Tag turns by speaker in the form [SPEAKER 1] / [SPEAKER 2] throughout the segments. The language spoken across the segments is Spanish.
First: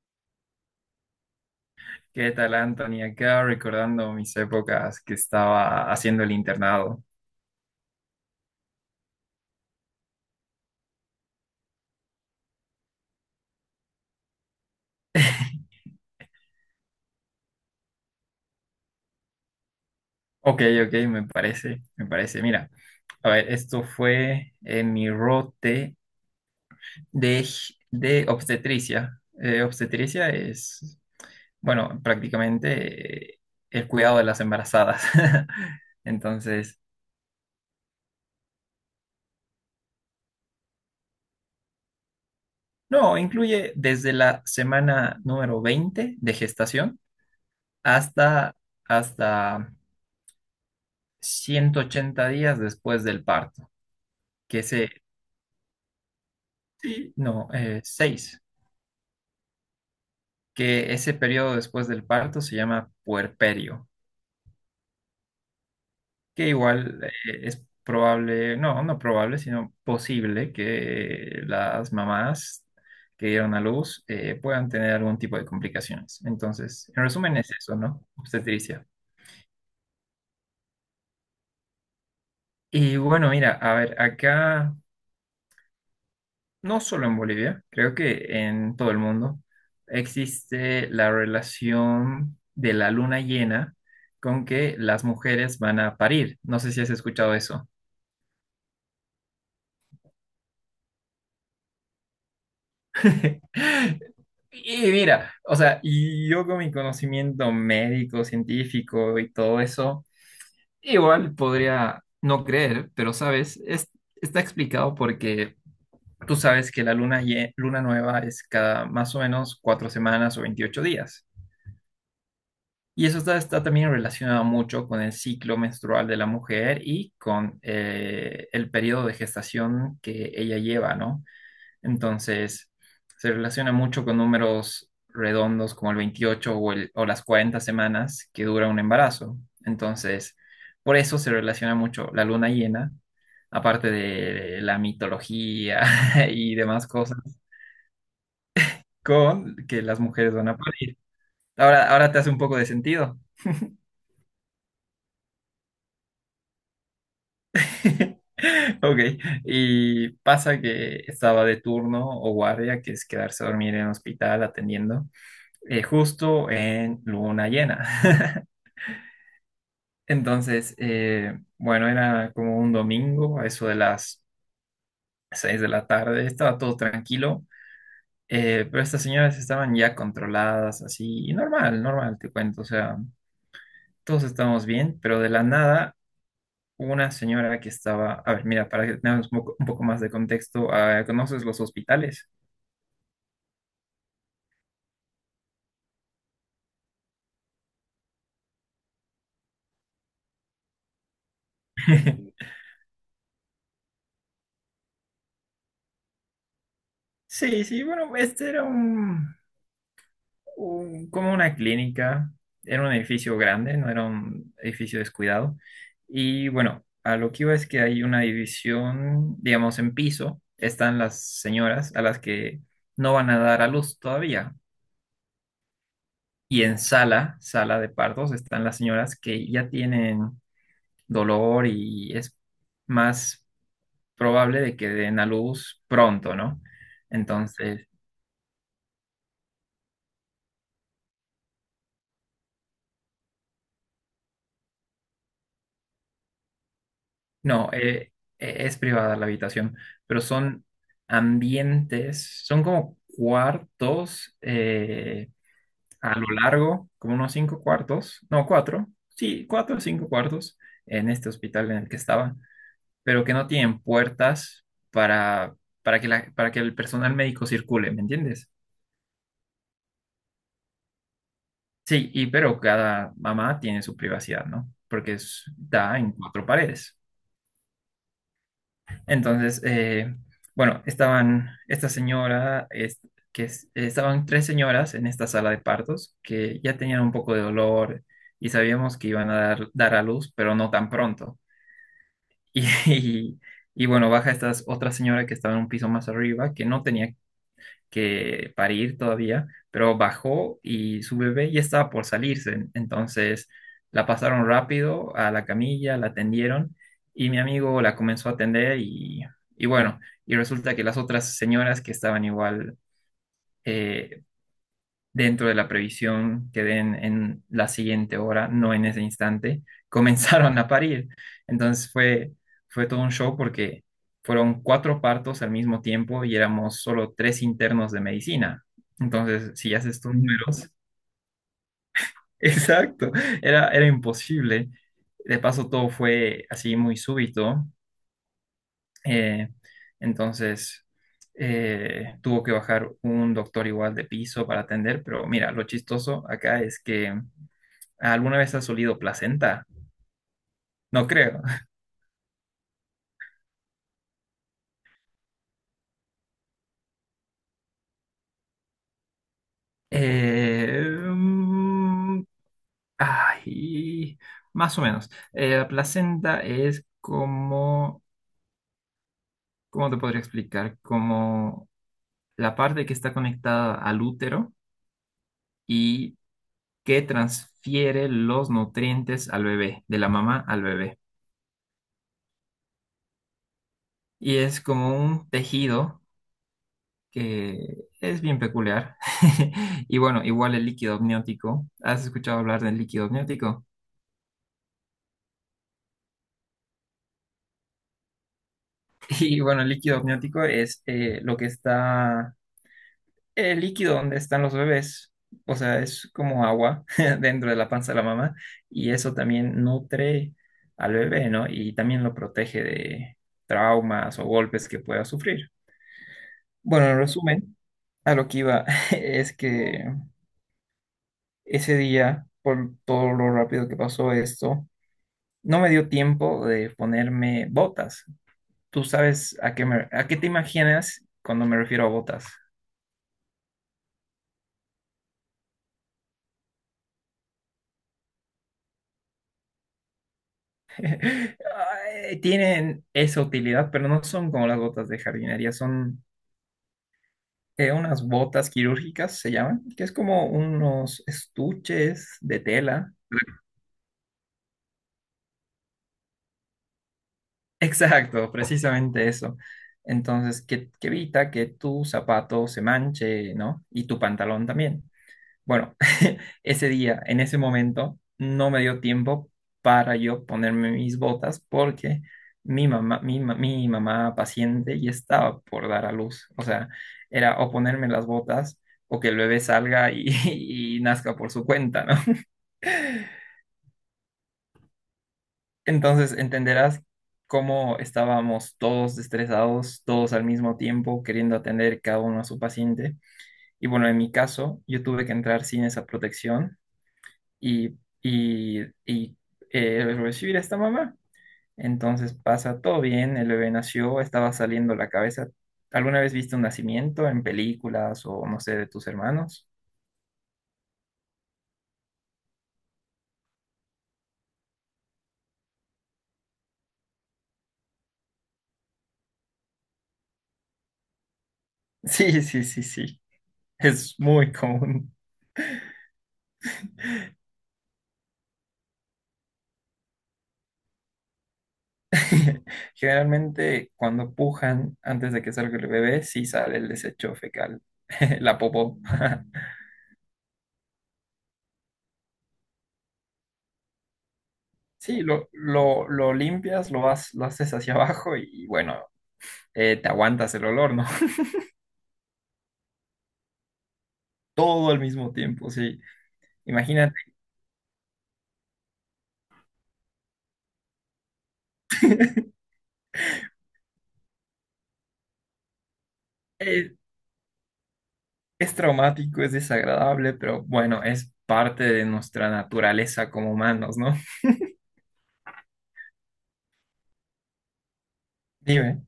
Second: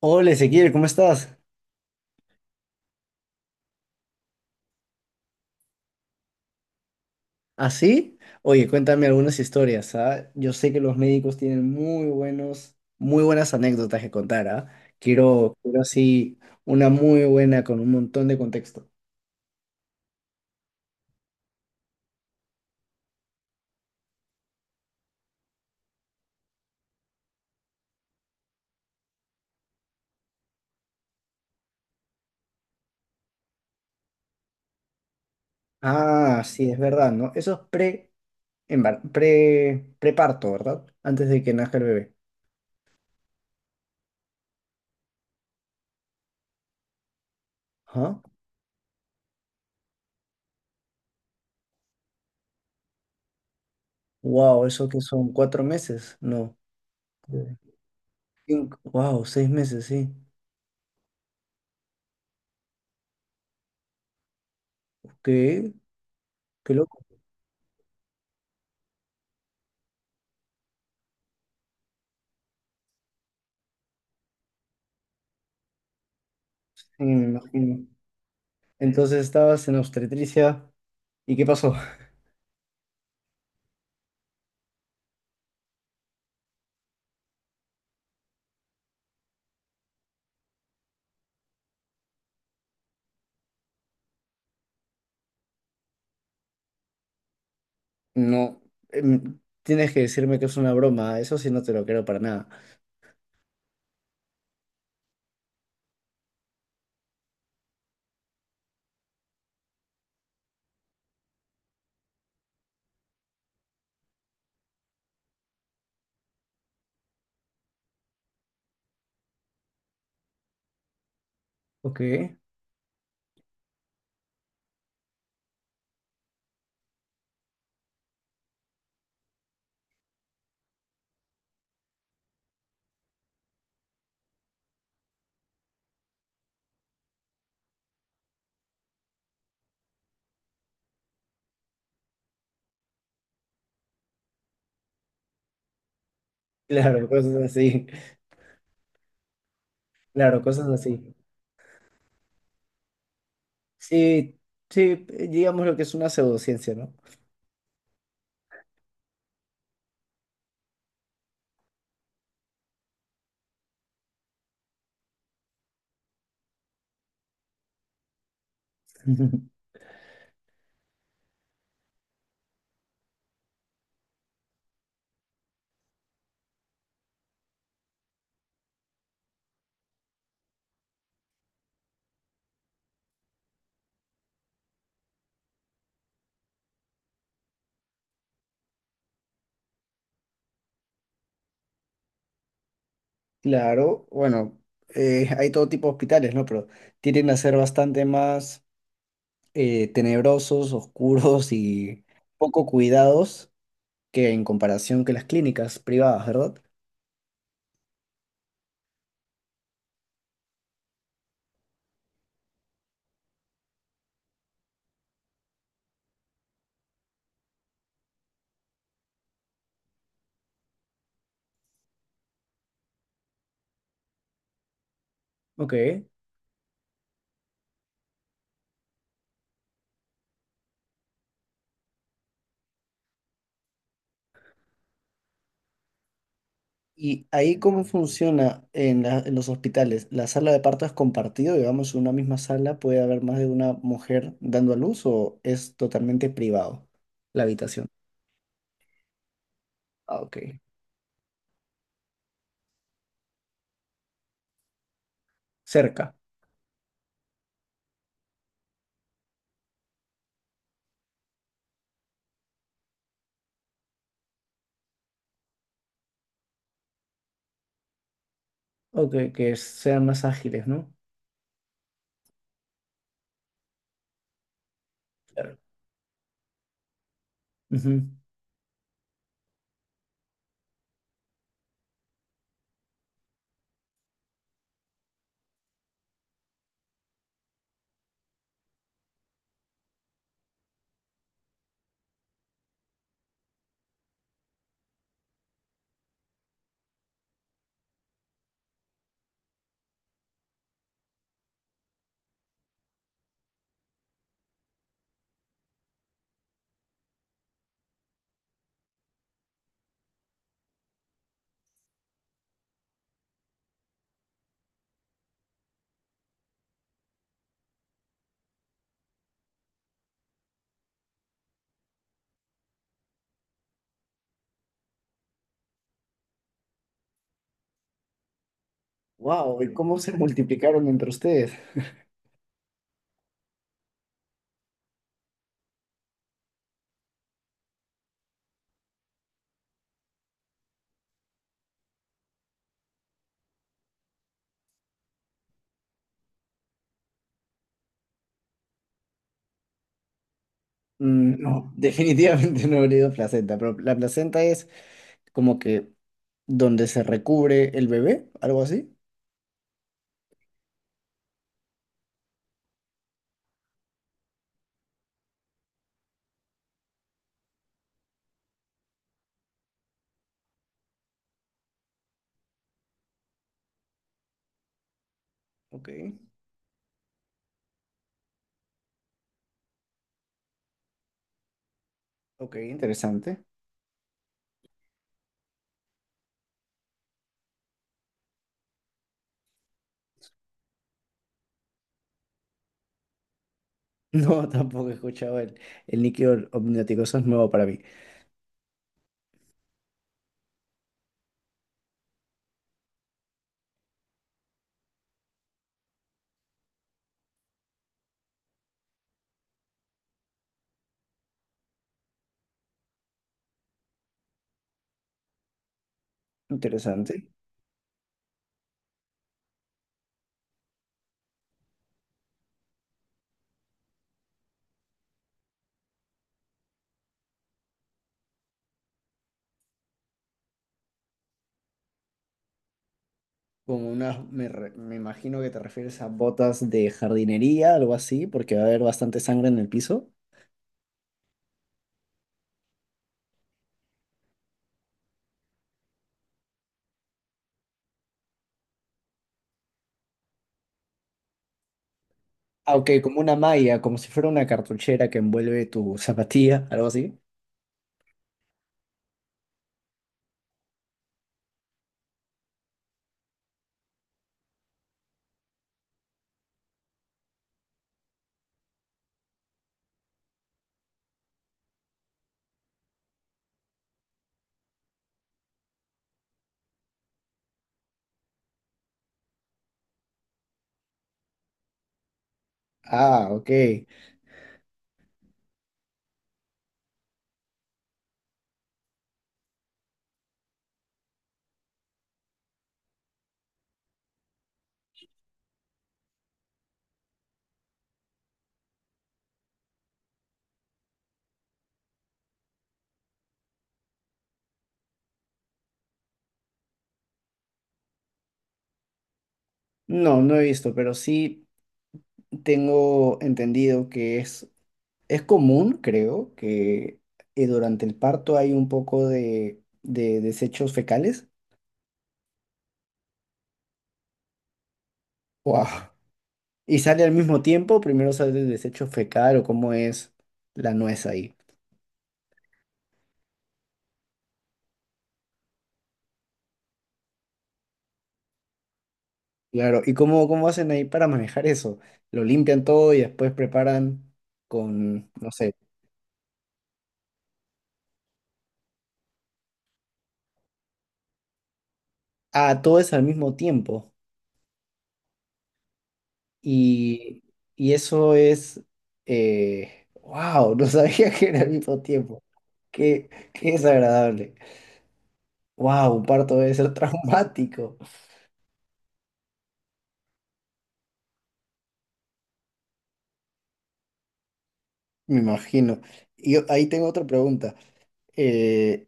[SPEAKER 1] Hola Ezequiel, ¿cómo estás?
[SPEAKER 2] ¿Qué tal, Anthony? Acá recordando mis épocas que estaba haciendo el internado.
[SPEAKER 1] ¿Así? Oye, cuéntame algunas historias, ¿ah? Yo sé que los médicos tienen muy buenos, muy buenas anécdotas que contar, ¿ah? Quiero así una muy buena con un montón de contexto.
[SPEAKER 2] Ok, ok, me parece, me parece. Mira, a ver, esto fue en mi rote de obstetricia. Obstetricia es, bueno, prácticamente el cuidado de las embarazadas.
[SPEAKER 1] Ah, sí, es
[SPEAKER 2] Entonces,
[SPEAKER 1] verdad, ¿no? Eso es preparto, ¿verdad? Antes de que nazca el bebé.
[SPEAKER 2] no, incluye desde la semana número 20 de gestación
[SPEAKER 1] Ajá.
[SPEAKER 2] hasta, hasta 180 días después del parto, que
[SPEAKER 1] Wow, ¿eso
[SPEAKER 2] ese,
[SPEAKER 1] que son? ¿Cuatro meses? No.
[SPEAKER 2] Sí. No, seis.
[SPEAKER 1] Cinco, wow, seis meses, sí.
[SPEAKER 2] Que ese periodo después del parto se llama puerperio,
[SPEAKER 1] ¿Qué?
[SPEAKER 2] que
[SPEAKER 1] Qué loco.
[SPEAKER 2] igual es probable, no, no probable, sino posible que las mamás que dieron a luz puedan tener algún tipo de complicaciones. Entonces, en
[SPEAKER 1] Sí, me
[SPEAKER 2] resumen es eso,
[SPEAKER 1] imagino.
[SPEAKER 2] ¿no? Obstetricia.
[SPEAKER 1] Entonces estabas en obstetricia. ¿Y qué pasó?
[SPEAKER 2] Y bueno, mira, a ver, acá no solo en Bolivia, creo que en todo el mundo existe la relación de la luna llena con que las mujeres van a parir. No sé si has escuchado eso.
[SPEAKER 1] No, tienes que decirme que es una broma, eso sí no te lo creo para nada.
[SPEAKER 2] Y mira, o sea, y yo con mi conocimiento médico, científico y todo eso, igual podría no creer, pero sabes, está explicado porque tú sabes que la luna nueva es cada más o menos 4 semanas o 28 días.
[SPEAKER 1] Ok.
[SPEAKER 2] Y eso está también relacionado mucho con el ciclo menstrual de la mujer y con el periodo de gestación que ella lleva, ¿no? Entonces, se relaciona mucho con números redondos como el 28 o las 40 semanas que dura un embarazo. Entonces, por eso se relaciona mucho la luna llena, aparte de la mitología y demás
[SPEAKER 1] Claro,
[SPEAKER 2] cosas,
[SPEAKER 1] cosas así,
[SPEAKER 2] con que las mujeres
[SPEAKER 1] claro,
[SPEAKER 2] van a
[SPEAKER 1] cosas
[SPEAKER 2] parir.
[SPEAKER 1] así.
[SPEAKER 2] Ahora, ahora te hace un poco de sentido.
[SPEAKER 1] Sí, sí, digamos lo que es una pseudociencia, ¿no?
[SPEAKER 2] Ok, y pasa que estaba de turno o guardia, que es quedarse a dormir en el hospital atendiendo, justo en luna llena. Entonces, bueno, era como un domingo, a eso de las 6 de la tarde, estaba todo tranquilo, pero estas señoras estaban ya controladas, así, y normal, normal, te cuento, o sea, todos estábamos bien, pero de la nada una señora que estaba, a ver, mira, para que tengamos un poco más de contexto, ah, ¿conoces los hospitales?
[SPEAKER 1] Claro, bueno, hay todo tipo de hospitales, ¿no? Pero tienden a ser bastante más tenebrosos, oscuros y poco cuidados que en comparación que las clínicas privadas, ¿verdad?
[SPEAKER 2] Sí, sí, bueno, este era como una clínica, era un edificio grande, no era un edificio descuidado. Y bueno, a lo que iba es que hay una división, digamos, en piso, están las señoras a las que no van a dar a luz todavía.
[SPEAKER 1] Ok.
[SPEAKER 2] Y en sala de partos, están las señoras que ya tienen dolor y es más probable de que den a luz pronto, ¿no?
[SPEAKER 1] ¿Y ahí cómo
[SPEAKER 2] Entonces,
[SPEAKER 1] funciona en los hospitales? ¿La sala de parto es compartido? Digamos, en una misma sala puede haber más de una mujer dando a luz o es totalmente privado la
[SPEAKER 2] no,
[SPEAKER 1] habitación.
[SPEAKER 2] es privada la habitación,
[SPEAKER 1] Ah,
[SPEAKER 2] pero
[SPEAKER 1] ok.
[SPEAKER 2] son ambientes, son como cuartos
[SPEAKER 1] Cerca.
[SPEAKER 2] a lo largo, como unos cinco cuartos, no, cuatro, sí, cuatro o cinco cuartos en este hospital en el que estaba, pero que no tienen puertas para, para que el personal médico circule, ¿me entiendes?
[SPEAKER 1] Ok, que sean más ágiles, ¿no?
[SPEAKER 2] Sí, y pero cada mamá tiene su privacidad, ¿no? Porque
[SPEAKER 1] Claro.
[SPEAKER 2] da en cuatro paredes. Entonces, bueno, estaban esta señora, es- que es- estaban tres señoras en esta sala de partos que ya tenían un poco de dolor y sabíamos que iban a dar a luz, pero no tan pronto. Y, y, y bueno, baja esta otra señora que estaba en un piso más arriba, que no tenía que parir todavía, pero bajó y su bebé ya estaba por salirse. Entonces la pasaron rápido a la camilla, la atendieron y mi amigo la comenzó a atender y bueno, y resulta que las otras señoras que estaban igual eh, dentro de la previsión que den en la siguiente hora, no en ese instante, comenzaron a parir. Entonces fue todo un show porque fueron cuatro partos al mismo tiempo y éramos solo tres internos de medicina. Entonces,
[SPEAKER 1] Wow, ¿y
[SPEAKER 2] si
[SPEAKER 1] cómo
[SPEAKER 2] haces
[SPEAKER 1] se
[SPEAKER 2] tus números,
[SPEAKER 1] multiplicaron entre ustedes?
[SPEAKER 2] exacto, era imposible. De paso, todo fue así muy súbito. eh, entonces, tuvo que bajar un doctor igual de piso para atender, pero mira, lo chistoso acá es que ¿Alguna vez has olido placenta? No
[SPEAKER 1] Mm,
[SPEAKER 2] creo.
[SPEAKER 1] no, definitivamente no habría ido placenta, pero la placenta es como que donde se recubre el bebé, algo así.
[SPEAKER 2] Eh, mm, Ay, más o menos. La placenta es como, ¿cómo te podría explicar? Como la parte que está conectada al útero
[SPEAKER 1] Ok,
[SPEAKER 2] y que transfiere los nutrientes al bebé, de la mamá al bebé.
[SPEAKER 1] ok, interesante.
[SPEAKER 2] Y es como un tejido que es bien peculiar. Y bueno, igual el líquido amniótico. ¿Has escuchado hablar del líquido amniótico?
[SPEAKER 1] No, tampoco he escuchado el níquel omniótico, eso es nuevo para mí.
[SPEAKER 2] Y bueno, el líquido amniótico es el líquido donde están los bebés, o sea, es como agua dentro de la panza de la mamá y eso también nutre al bebé, ¿no? Y también lo protege de traumas o golpes que pueda sufrir. Bueno, en
[SPEAKER 1] Interesante.
[SPEAKER 2] resumen, a lo que iba es que ese día, por todo lo rápido que pasó esto, no me dio tiempo de ponerme botas. ¿Tú sabes a qué a qué te imaginas cuando me refiero a botas?
[SPEAKER 1] Como unas, me imagino que te refieres a botas de jardinería, algo así, porque va a haber bastante sangre en el piso.
[SPEAKER 2] Ay, tienen esa utilidad, pero no son como las botas de jardinería, son unas botas quirúrgicas, se llaman, que es como unos estuches de
[SPEAKER 1] Ah, ok,
[SPEAKER 2] tela.
[SPEAKER 1] como una malla, como si fuera una cartuchera que envuelve tu zapatilla, algo así.
[SPEAKER 2] Exacto, precisamente eso. Entonces, que evita que tu zapato se manche, ¿no? Y tu pantalón también. Bueno, ese día, en ese momento, no me dio tiempo para yo ponerme mis botas porque mi mamá paciente ya estaba por dar a luz. O sea, era o ponerme las botas o que el bebé salga y, y nazca por su cuenta, ¿no?
[SPEAKER 1] Ah, ok.
[SPEAKER 2] Entonces entenderás cómo estábamos todos estresados, todos al mismo tiempo, queriendo atender cada uno a su paciente. Y bueno, en mi caso, yo tuve que entrar sin esa protección y recibir a esta mamá. Entonces pasa todo bien, el bebé nació, estaba saliendo la cabeza. ¿Alguna vez viste un nacimiento en películas o no sé, de tus hermanos?
[SPEAKER 1] No, no he visto, pero sí tengo entendido que es común, creo, que durante el parto hay un poco de desechos fecales.
[SPEAKER 2] Sí, sí, sí, sí, es muy común.
[SPEAKER 1] Wow. ¿Y sale al mismo tiempo? ¿Primero sale el desecho fecal o cómo es la nuez ahí?
[SPEAKER 2] Generalmente cuando pujan antes de que salga el bebé, sí sale el desecho fecal, la popó.
[SPEAKER 1] Claro, ¿y cómo hacen ahí para manejar eso? ¿Lo limpian todo y después preparan
[SPEAKER 2] Sí,
[SPEAKER 1] con,
[SPEAKER 2] lo,
[SPEAKER 1] no sé,
[SPEAKER 2] lo, lo limpias, vas, lo haces hacia abajo y bueno, te aguantas el olor, ¿no?
[SPEAKER 1] ah, todo es al mismo tiempo?
[SPEAKER 2] Todo al mismo tiempo, sí. Imagínate,
[SPEAKER 1] Y, y eso es, wow, no sabía que era al mismo tiempo. Qué, qué desagradable. Wow, un parto debe ser
[SPEAKER 2] es,
[SPEAKER 1] traumático,
[SPEAKER 2] es traumático, es desagradable, pero bueno, es parte de nuestra naturaleza como humanos, ¿no?
[SPEAKER 1] me imagino. Y yo- ahí tengo otra pregunta. Eh,
[SPEAKER 2] Dime.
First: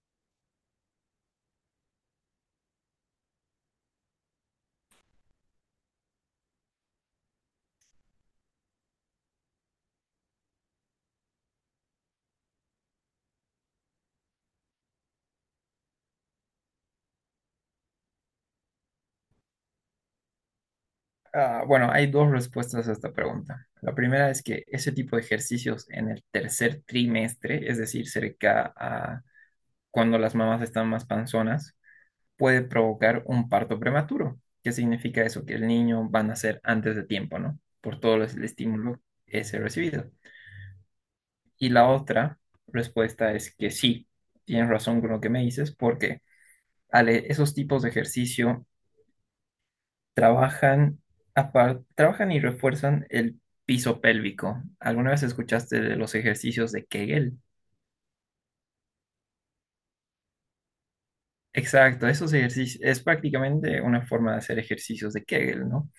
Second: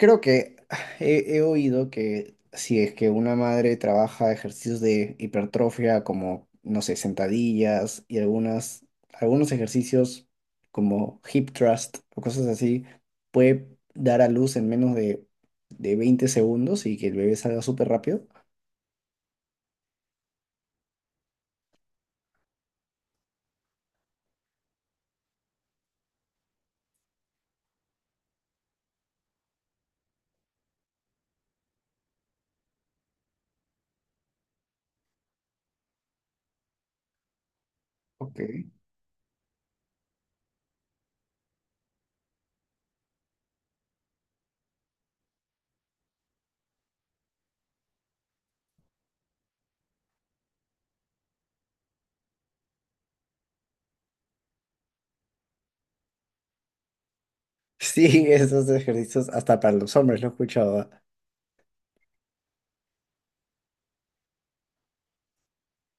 [SPEAKER 1] Creo que he oído que si es que una madre trabaja ejercicios de hipertrofia como, no sé, sentadillas y algunos ejercicios como hip thrust o cosas así, puede dar a luz en menos de 20 segundos y que el bebé salga súper rápido.
[SPEAKER 2] Ah, bueno, hay dos respuestas a esta pregunta. La primera es que ese tipo de ejercicios en el tercer trimestre, es decir, cerca a cuando las mamás están más panzonas, puede provocar un parto prematuro. ¿Qué significa eso? Que el niño va a nacer antes de tiempo, ¿no? Por todo
[SPEAKER 1] Ok.
[SPEAKER 2] el estímulo ese recibido. Y la otra respuesta es que sí, tienes razón con lo que me dices, porque Ale, esos tipos de ejercicio trabajan, trabajan y refuerzan el piso pélvico. ¿Alguna vez escuchaste de los ejercicios de Kegel?
[SPEAKER 1] Sí, esos ejercicios hasta para los hombres lo he escuchado. Ah.
[SPEAKER 2] Exacto, esos ejercicios es prácticamente una forma de hacer ejercicios de Kegel, ¿no?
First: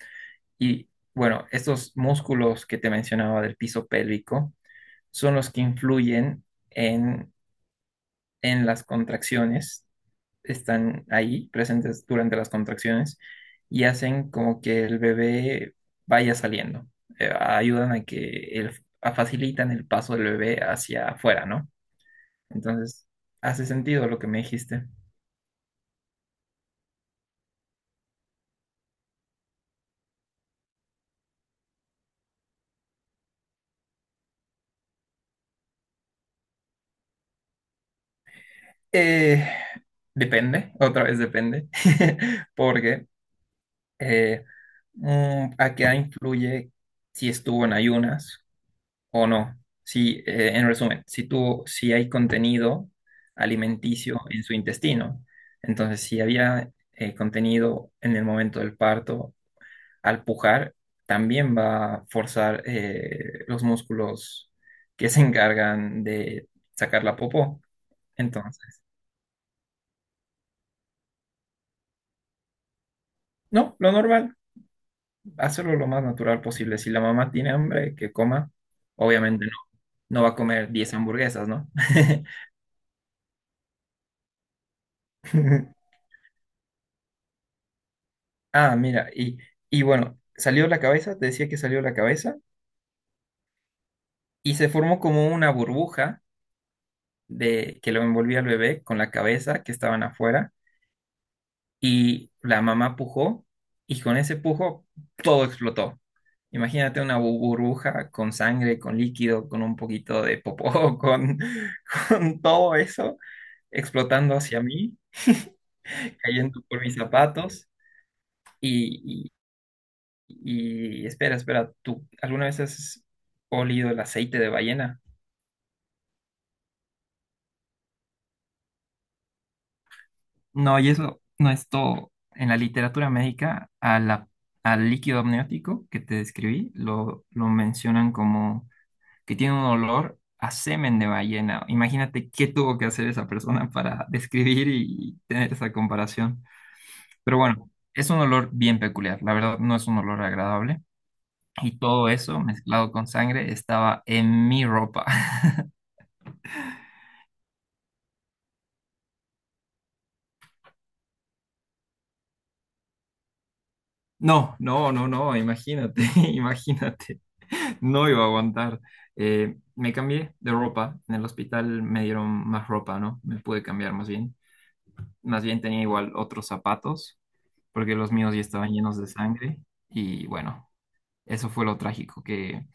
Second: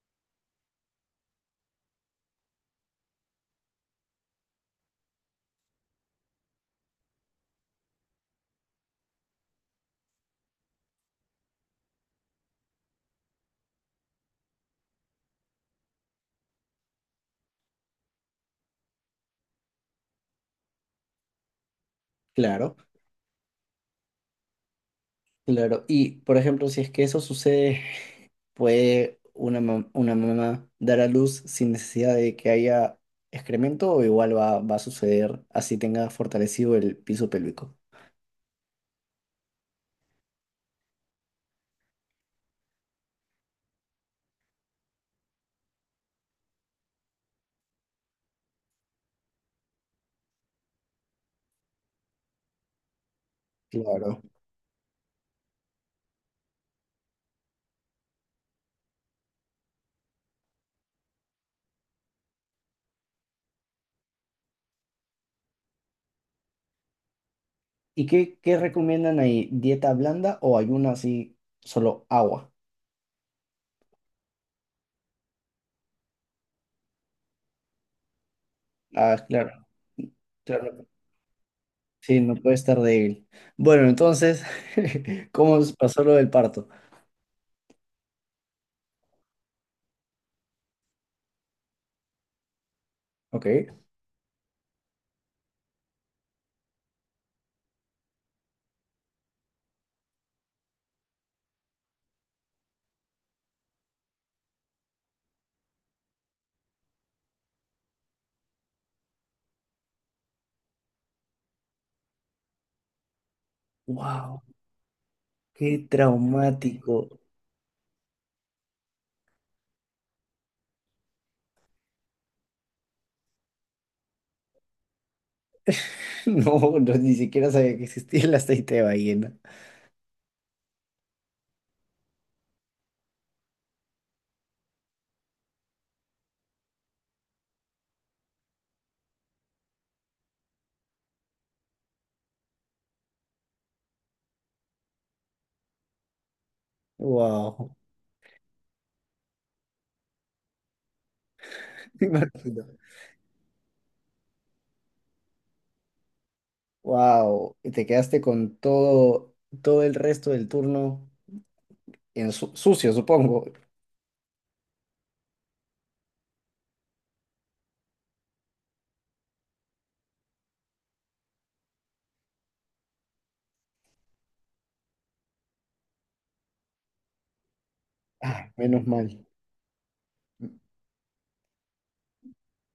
[SPEAKER 2] Y bueno, estos músculos que te mencionaba del piso pélvico son los que influyen en, en las contracciones están ahí presentes durante las contracciones y hacen como que el bebé vaya saliendo. Ayudan a que facilitan el paso del bebé hacia afuera, ¿no?
[SPEAKER 1] Claro.
[SPEAKER 2] Entonces, hace sentido lo que me dijiste.
[SPEAKER 1] Claro, y por ejemplo, si es que eso sucede, ¿puede una mamá dar a luz sin necesidad de que haya excremento o igual va a suceder así tenga fortalecido el piso pélvico?
[SPEAKER 2] Eh, Depende, otra vez depende, porque eh, a qué influye si estuvo en ayunas o no. Si, en resumen, si hay contenido alimenticio
[SPEAKER 1] Claro.
[SPEAKER 2] en su intestino, entonces si había contenido en el momento del parto, al pujar, también va a forzar los músculos que se encargan de sacar la popó.
[SPEAKER 1] ¿Y qué
[SPEAKER 2] Entonces,
[SPEAKER 1] recomiendan ahí? ¿Dieta blanda o ayuno así, solo agua?
[SPEAKER 2] no, lo normal, hacerlo lo más natural posible. Si la mamá tiene hambre, que coma.
[SPEAKER 1] Ah,
[SPEAKER 2] Obviamente no,
[SPEAKER 1] claro,
[SPEAKER 2] no va a comer
[SPEAKER 1] claro.
[SPEAKER 2] 10 hamburguesas, ¿no?
[SPEAKER 1] Sí, no puede estar débil. Bueno, entonces, ¿cómo pasó lo del parto?
[SPEAKER 2] Ah, mira, y, bueno, salió la cabeza, te decía que salió la cabeza,
[SPEAKER 1] Ok.
[SPEAKER 2] y se formó como una burbuja de que lo envolvía al bebé con la cabeza que estaban afuera, y la mamá pujó, y con ese pujo todo explotó. Imagínate una burbuja con sangre, con líquido, con un poquito de popó, con todo eso explotando
[SPEAKER 1] Wow,
[SPEAKER 2] hacia mí,
[SPEAKER 1] qué
[SPEAKER 2] cayendo por mis
[SPEAKER 1] traumático.
[SPEAKER 2] zapatos. Y espera, espera, ¿tú alguna vez has olido el aceite de ballena?
[SPEAKER 1] No, no, ni siquiera sabía que existía el aceite de ballena.
[SPEAKER 2] No, y eso no es todo. En la literatura médica, al líquido amniótico que te describí, lo mencionan como que tiene un olor a semen de ballena. Imagínate qué tuvo que hacer esa persona para describir y tener esa comparación. Pero bueno,
[SPEAKER 1] Wow.
[SPEAKER 2] es un olor bien peculiar. La verdad, no es un olor agradable. Y
[SPEAKER 1] Me
[SPEAKER 2] todo eso
[SPEAKER 1] imagino.
[SPEAKER 2] mezclado con sangre estaba en mi ropa.
[SPEAKER 1] Wow. Y te quedaste con todo, todo el resto del turno en su- sucio, supongo.
[SPEAKER 2] No, no, no, no, imagínate, imagínate, no iba a aguantar. Me cambié de ropa, en el hospital me dieron más ropa, ¿no? Me pude cambiar más bien. Más bien tenía igual otros zapatos, porque los míos ya
[SPEAKER 1] Ah,
[SPEAKER 2] estaban
[SPEAKER 1] menos
[SPEAKER 2] llenos de
[SPEAKER 1] mal.
[SPEAKER 2] sangre. Y bueno, eso fue lo trágico, que,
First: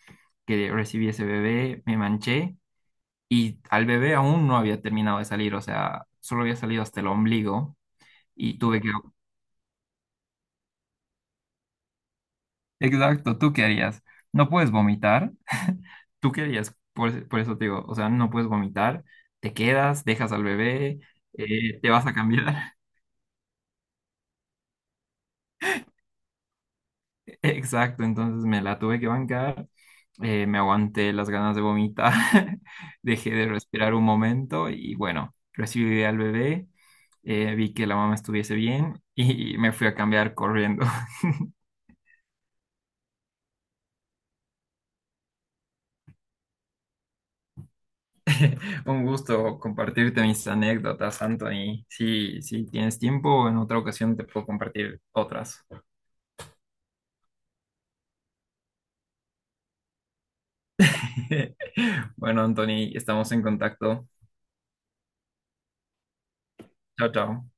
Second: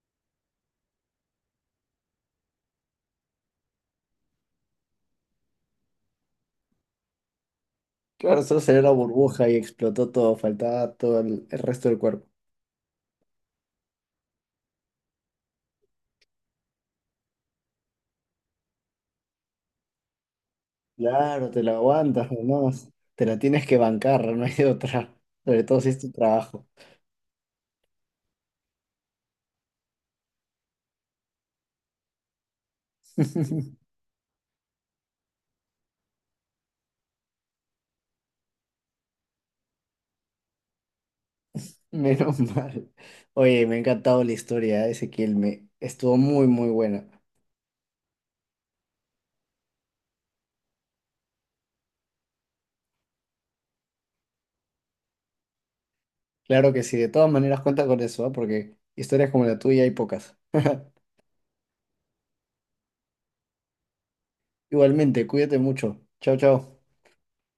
[SPEAKER 2] que recibí ese bebé, me manché y al bebé aún no había terminado de salir, o sea, solo había salido hasta el ombligo
[SPEAKER 1] Claro,
[SPEAKER 2] y
[SPEAKER 1] solo
[SPEAKER 2] tuve
[SPEAKER 1] salió
[SPEAKER 2] que.
[SPEAKER 1] la burbuja y explotó todo. Faltaba todo el resto del cuerpo.
[SPEAKER 2] Exacto, ¿tú qué harías? No puedes vomitar. ¿Tú qué harías? Por eso te digo, o sea, no puedes vomitar, te quedas, dejas al bebé,
[SPEAKER 1] Claro, te la
[SPEAKER 2] te vas a
[SPEAKER 1] aguantas
[SPEAKER 2] cambiar.
[SPEAKER 1] nomás. Te la tienes que bancar, no hay de otra. Sobre todo si es tu trabajo.
[SPEAKER 2] Exacto, entonces me la tuve que bancar, me aguanté las ganas de vomitar, dejé de respirar un momento y bueno, recibí al bebé, vi que la mamá estuviese bien y me fui a cambiar corriendo.
[SPEAKER 1] Menos mal. Oye, me ha encantado la historia, ¿eh? Ezequiel. Me estuvo muy, muy buena.
[SPEAKER 2] Un gusto compartirte mis anécdotas, Anthony. Si tienes tiempo, en otra ocasión te puedo compartir otras.
[SPEAKER 1] Claro que sí, de todas maneras cuenta con eso, ¿ah? Porque historias como la tuya hay pocas.
[SPEAKER 2] Bueno, Anthony, estamos en contacto.
[SPEAKER 1] Igualmente, cuídate mucho. Chao, chao.
[SPEAKER 2] Chao, chao.